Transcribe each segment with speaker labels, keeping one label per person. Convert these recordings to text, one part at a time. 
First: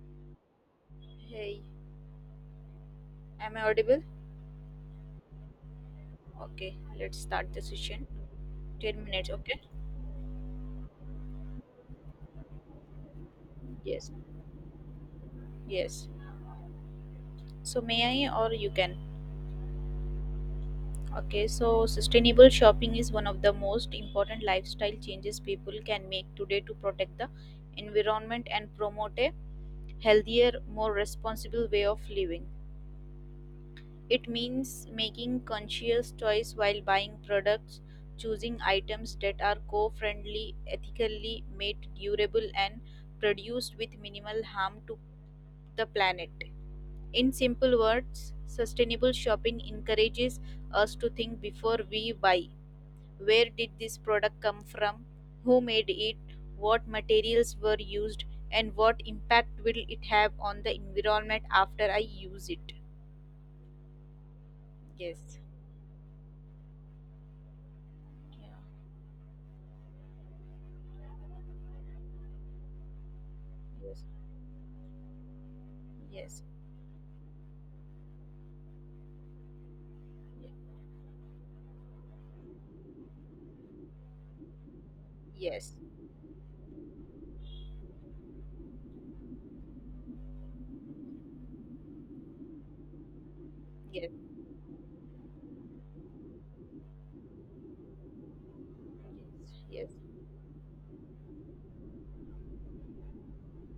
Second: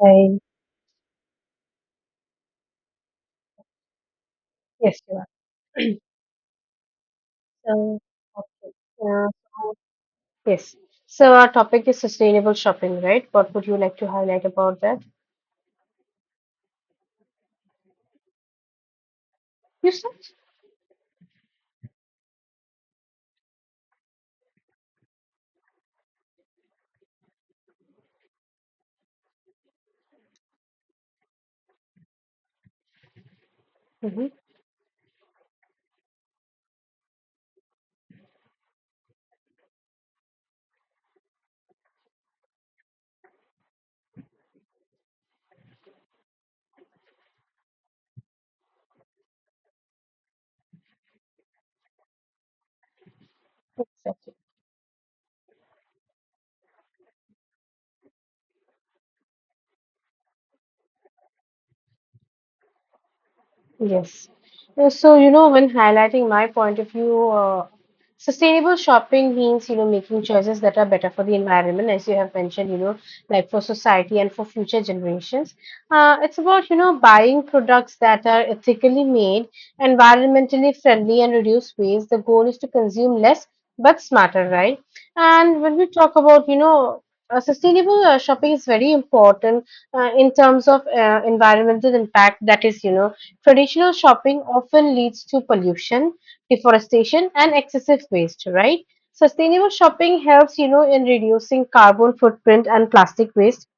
Speaker 1: Hi.
Speaker 2: Hey, am I audible?
Speaker 1: Yes, you are.
Speaker 2: Okay, let's start the
Speaker 1: So,
Speaker 2: session.
Speaker 1: okay.
Speaker 2: 10
Speaker 1: Uh,
Speaker 2: minutes, okay?
Speaker 1: so, yes. So, our topic is sustainable shopping, right? What would you like to
Speaker 2: Yes,
Speaker 1: highlight about that?
Speaker 2: yes. So, may I or you can?
Speaker 1: You said?
Speaker 2: Okay, so sustainable shopping is one of the most important lifestyle changes people can make today to protect the environment and promote a healthier, more responsible way of living.
Speaker 1: Mm-hmm.
Speaker 2: It means making conscious choice while buying products, choosing items that are co-friendly, ethically made, durable and produced with minimal harm to the planet. In simple words, sustainable shopping encourages us to think before we buy. Where did this
Speaker 1: Exactly.
Speaker 2: product come from? Who made it? What materials were used? And what impact will it have on the environment after I use it?
Speaker 1: Yes.
Speaker 2: Yes.
Speaker 1: When highlighting my point of view,
Speaker 2: Yeah.
Speaker 1: sustainable shopping means, making choices that are better for the environment, as you have mentioned, like for
Speaker 2: Yes.
Speaker 1: society and for future generations. It's
Speaker 2: Yes.
Speaker 1: about, buying products that are ethically made, environmentally friendly, and reduce waste. The goal is to consume less but smarter, right? And
Speaker 2: Yes.
Speaker 1: when we talk about, sustainable shopping is very important in terms of environmental impact. That is, traditional
Speaker 2: Yes.
Speaker 1: shopping often leads to pollution, deforestation, and excessive waste, right? Sustainable shopping helps, in reducing carbon footprint and plastic waste.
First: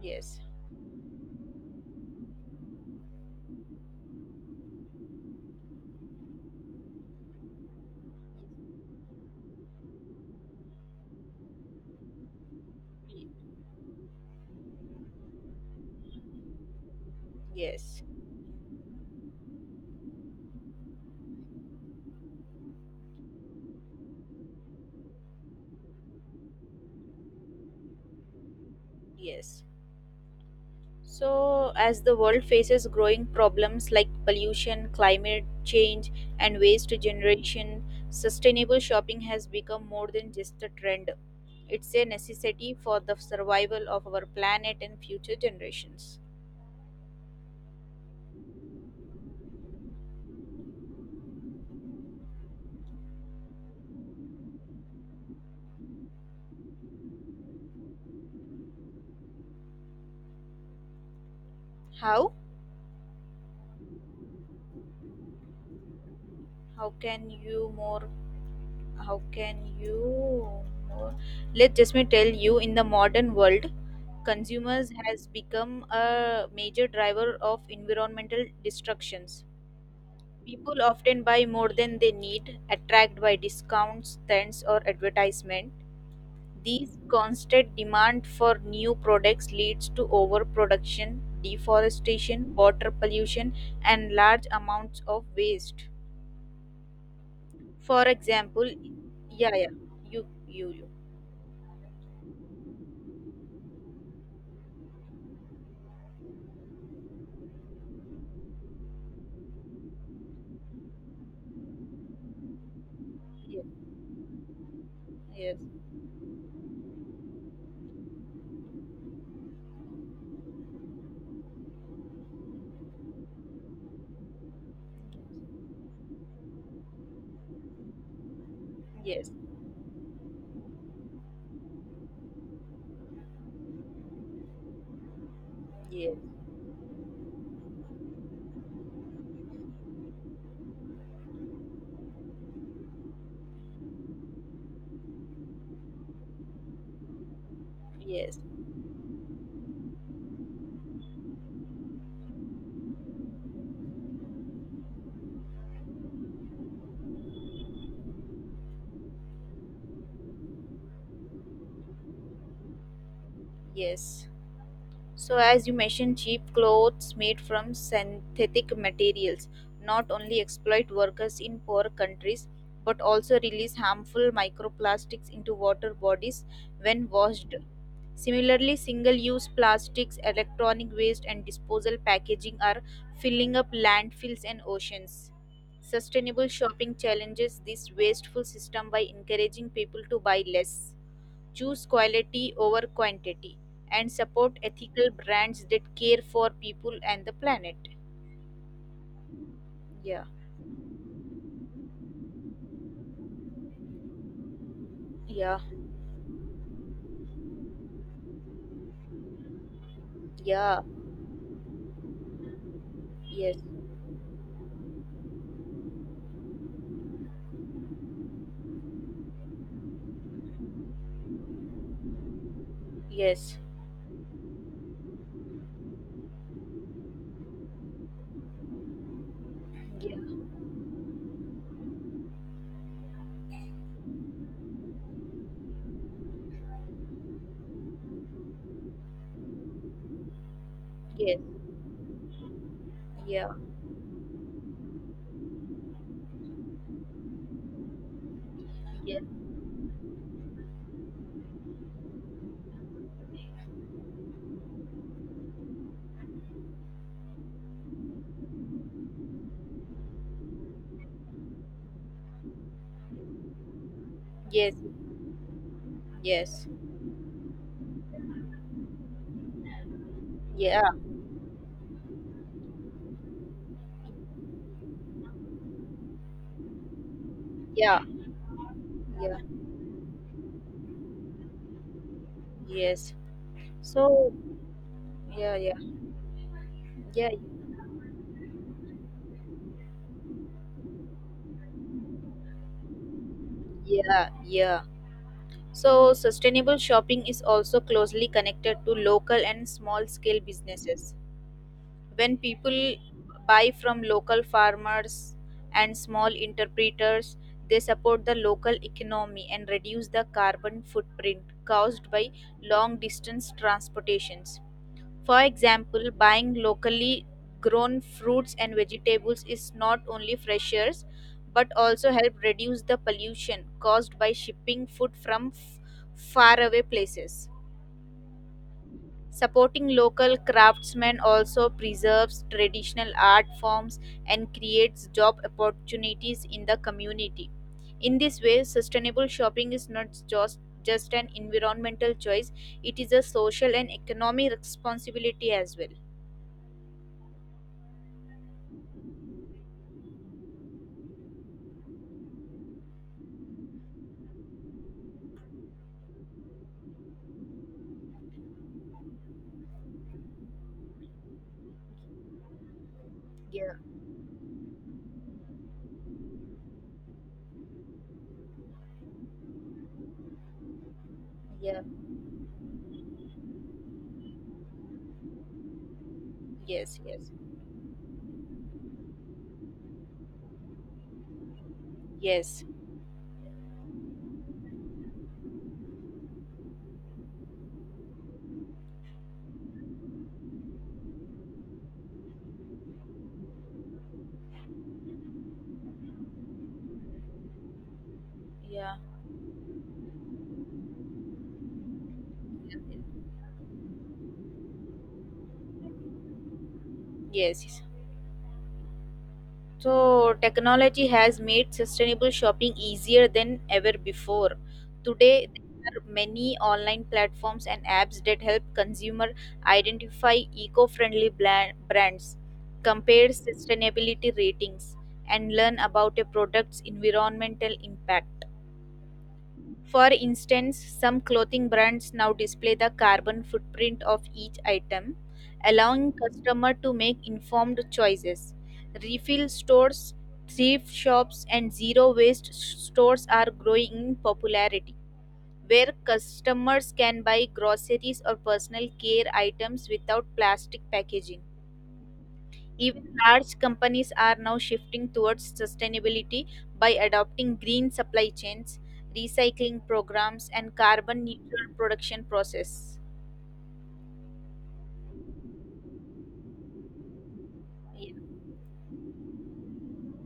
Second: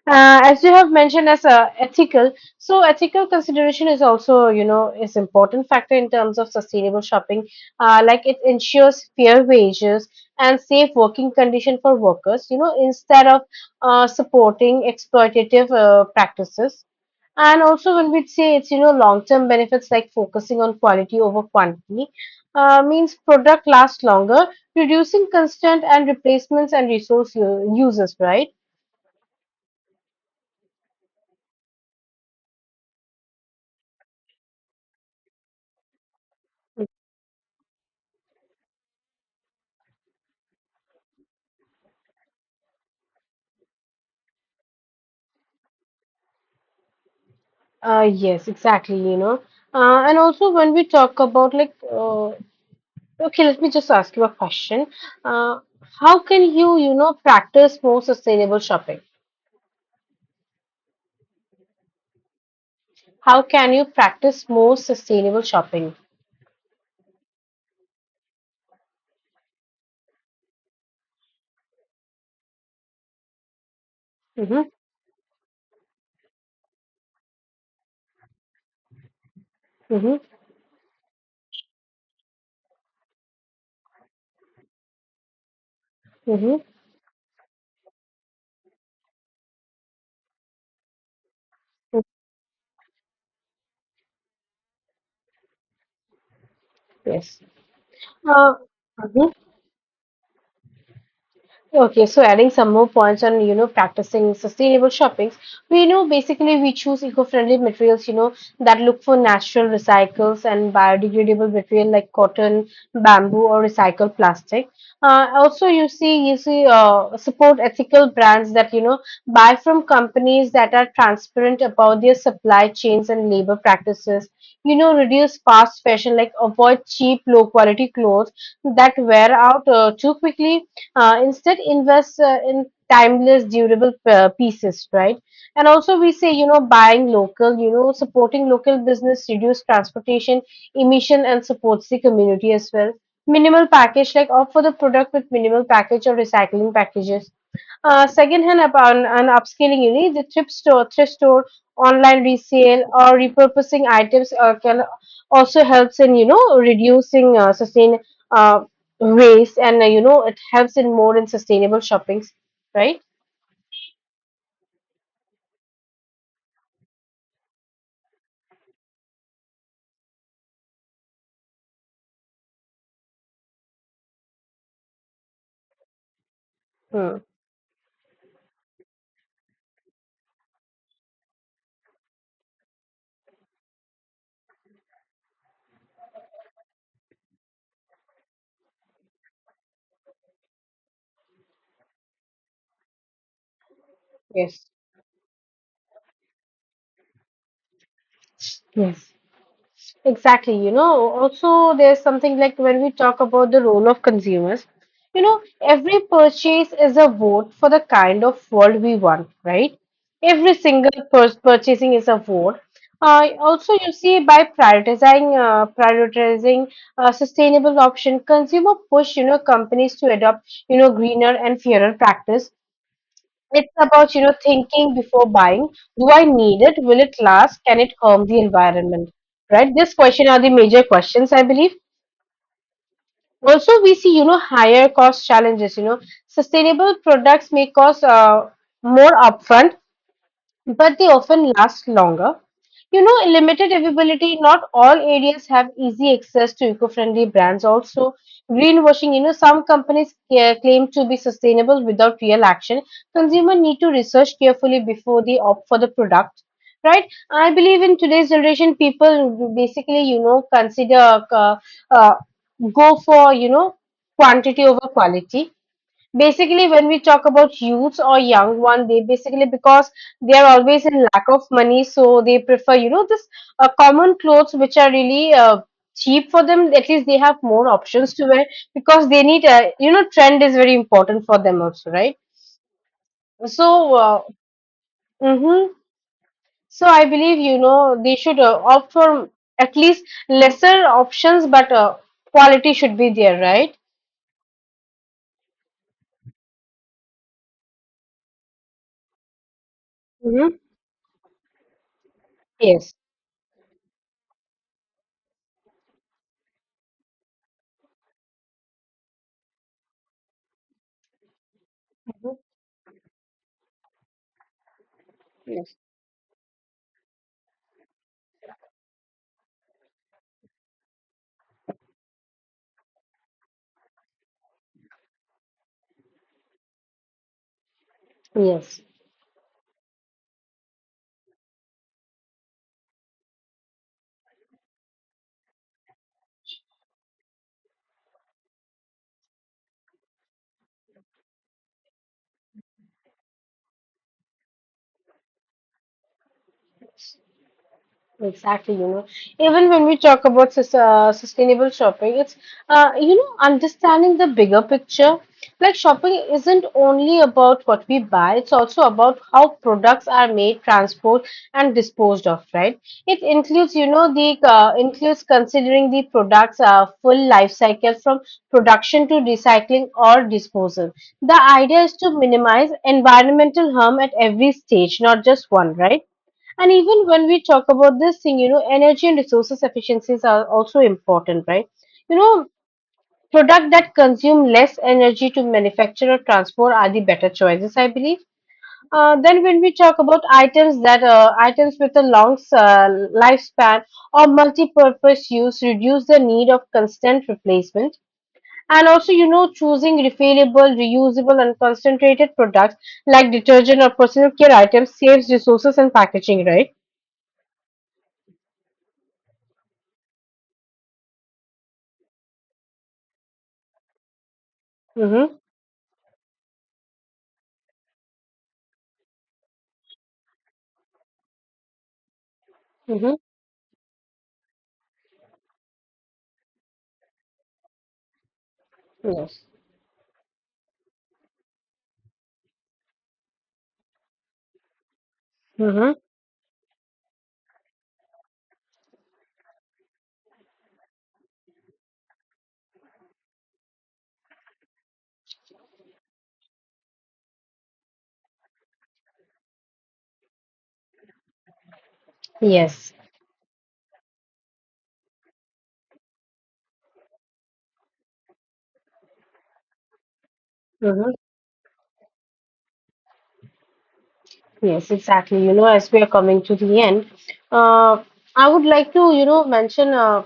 Speaker 2: Yes.
Speaker 1: As you have mentioned, as ethical, so ethical consideration is also, is important factor in terms of sustainable shopping. Like it ensures fair wages and safe working condition for workers. You know, instead of supporting exploitative practices, and also,
Speaker 2: Yes.
Speaker 1: when we say it's, long-term benefits like focusing on quality over quantity, means product lasts longer, reducing constant and replacements and resource uses, right?
Speaker 2: Yes. So, as the world faces growing problems like pollution, climate change, and waste generation, sustainable shopping has become more than just a trend. It's a necessity for the survival of our planet and future generations.
Speaker 1: Yes, exactly, you know. And also, when we talk about like, okay, let me just ask you a question. Uh, how can you, practice more sustainable shopping?
Speaker 2: How?
Speaker 1: How can you practice more sustainable shopping?
Speaker 2: How can you more? How can you more? Let just me tell you. In the modern world,
Speaker 1: Mm-hmm,
Speaker 2: consumers has become a major driver of environmental destructions.
Speaker 1: mm-hmm,
Speaker 2: People often buy more than they need, attracted by discounts, trends, or advertisement.
Speaker 1: mm-hmm, mm-hmm.
Speaker 2: These constant demand for new products leads to overproduction, deforestation, water pollution, and large amounts of waste.
Speaker 1: Yes.
Speaker 2: For
Speaker 1: Uh,
Speaker 2: example,
Speaker 1: mhm.
Speaker 2: yeah, yeah, you, you,
Speaker 1: Okay, so adding some more points on, practicing sustainable shoppings, we know basically we choose eco-friendly materials, you know, that look for natural recycles and biodegradable material like cotton, bamboo, or
Speaker 2: you,
Speaker 1: recycled plastic.
Speaker 2: yes,
Speaker 1: Also, support ethical brands that, you know, buy from companies that are transparent about their supply chains and labor practices. You know, reduce fast fashion, like avoid cheap, low-quality clothes that
Speaker 2: yes,
Speaker 1: wear out too quickly, instead invest in timeless durable pieces, right? And also we
Speaker 2: yes,
Speaker 1: say, you know, buying local, you know, supporting local business reduce transportation emission and supports the community as well. Minimal package, like offer the product with minimal package or recycling packages.
Speaker 2: yes,
Speaker 1: Second
Speaker 2: yes.
Speaker 1: hand upon an upscaling, you need the thrift store, online resale or repurposing items can also helps in, you know, reducing sustain uh, waste, and you know, it helps in more in sustainable shoppings, right?
Speaker 2: yes. So, as you mentioned, cheap clothes made from synthetic materials not only exploit workers in poor countries but also release harmful microplastics into water bodies when
Speaker 1: Hmm.
Speaker 2: washed. Similarly, single use plastics, electronic waste, and disposal packaging are filling up landfills and oceans. Sustainable shopping challenges this wasteful system by encouraging people to buy less, choose quality over quantity, and support
Speaker 1: Yes,
Speaker 2: ethical brands that care for people and the planet.
Speaker 1: yes,
Speaker 2: Yeah,
Speaker 1: exactly, you know. Also, there's something like when we talk about the role of consumers, you know,
Speaker 2: yeah,
Speaker 1: every purchase is a vote for the kind of world we want, right? Every
Speaker 2: yeah,
Speaker 1: single purchasing is a vote.
Speaker 2: yes,
Speaker 1: Also, you see, by prioritizing sustainable option, consumer push, you know, companies to adopt, you know, greener and fairer practice.
Speaker 2: yes,
Speaker 1: It's about, you know, thinking before buying. Do I need it? Will it last? Can it harm the environment? Right? This
Speaker 2: yeah,
Speaker 1: question are the major questions, I believe. Also, we see, you know, higher cost challenges. You know, sustainable products may cost more upfront, but they
Speaker 2: yes,
Speaker 1: often last longer. You know,
Speaker 2: yeah,
Speaker 1: limited availability, not all areas have easy access to eco friendly brands. Also, greenwashing,
Speaker 2: yeah,
Speaker 1: you know, some companies claim to be sustainable without real action. Consumer need to research carefully before they opt for the product. Right, I believe in today's generation, people basically, you know, consider uh, go for, you know, quantity
Speaker 2: yes,
Speaker 1: over quality,
Speaker 2: yes,
Speaker 1: basically when we talk about youths or young one. They basically, because they are always
Speaker 2: yeah,
Speaker 1: in lack of money, so they prefer, you know, this common clothes which are really cheap for them. At least they have more
Speaker 2: yeah,
Speaker 1: options to wear, because they
Speaker 2: yeah,
Speaker 1: need a, you know, trend is very important for them also, right?
Speaker 2: yes.
Speaker 1: so uh,
Speaker 2: So, yeah,
Speaker 1: mhm.
Speaker 2: yeah,
Speaker 1: So I
Speaker 2: yeah,
Speaker 1: believe, you know, they should opt for at least lesser options but quality should be there, right?
Speaker 2: yeah, yeah. So, sustainable shopping is also closely connected to local and small scale
Speaker 1: Hmm,
Speaker 2: businesses. When people
Speaker 1: yes.
Speaker 2: buy from local farmers and small interpreters, they support the local economy and reduce the carbon footprint caused by
Speaker 1: Mhm,
Speaker 2: long distance transportations. For
Speaker 1: yes.
Speaker 2: example, buying locally grown fruits and vegetables is not only fresher but also help reduce the pollution caused by shipping food from faraway places.
Speaker 1: Yes.
Speaker 2: Supporting local craftsmen also preserves traditional art forms and creates job opportunities in the community. In this way, sustainable shopping is not just an environmental choice, it is a social and economic responsibility as well.
Speaker 1: Exactly, you know, even when we talk about sustainable shopping, it's you know, understanding the bigger picture. Like shopping isn't only about what we buy, it's also about how products are made, transport, and disposed of, right? It
Speaker 2: Yeah,
Speaker 1: includes, you know, the includes considering the products full life cycle from production to recycling or disposal. The
Speaker 2: yeah,
Speaker 1: idea is to minimize environmental harm at every stage, not just one, right? And
Speaker 2: yes,
Speaker 1: even
Speaker 2: yes,
Speaker 1: when we talk about this thing, you know, energy and resources efficiencies are also important, right? You know,
Speaker 2: yes,
Speaker 1: product that consume less energy to manufacture or transport are the better choices, I believe. Then when we talk about items with a long lifespan or multi-purpose use reduce the need of constant replacement, and
Speaker 2: yeah,
Speaker 1: also, you know, choosing refillable reusable and concentrated products like detergent or personal care items saves resources and packaging, right?
Speaker 2: yes. So, technology has made sustainable shopping easier than ever before.
Speaker 1: Mm-hmm.
Speaker 2: Today, there are many online platforms and apps that help consumer identify eco-friendly brands,
Speaker 1: Mm-hmm.
Speaker 2: compare sustainability ratings, and learn about a product's environmental impact.
Speaker 1: Yes.
Speaker 2: For instance, some clothing brands now display the carbon footprint of each item,
Speaker 1: Mm-hmm.
Speaker 2: allowing customer to make informed choices. Refill stores, thrift shops and zero waste stores are growing in popularity, where customers can buy groceries or personal care items without plastic packaging.
Speaker 1: Yes.
Speaker 2: Even large companies are now shifting towards sustainability by adopting green supply chains, recycling programs, and
Speaker 1: Mm-hmm.
Speaker 2: carbon neutral production process.
Speaker 1: Yes, exactly. You know, as we are coming to the end, uh,
Speaker 2: Yes,
Speaker 1: I would like to, mention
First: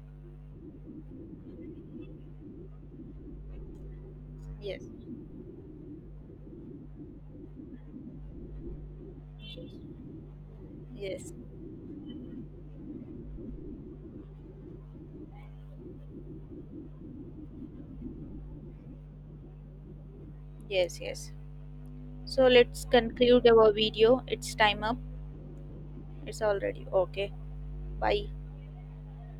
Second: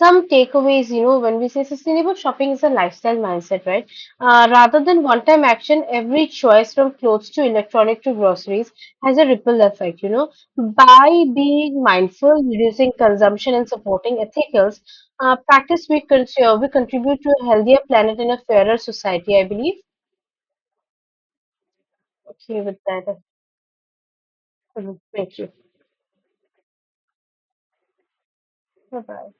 Speaker 1: some takeaways. You know, when we say sustainable shopping is a lifestyle mindset, right?
Speaker 2: yes,
Speaker 1: Rather than one time action, every choice from clothes to electronic to groceries has a ripple effect, you know. By
Speaker 2: yes,
Speaker 1: being mindful, reducing consumption, and supporting ethicals, practice we contribute to a healthier planet and a fairer society, I believe.
Speaker 2: yes. So
Speaker 1: Okay, with
Speaker 2: let's
Speaker 1: that,
Speaker 2: conclude our video. It's time up.
Speaker 1: thank you.
Speaker 2: It's already okay. Bye.
Speaker 1: Bye bye.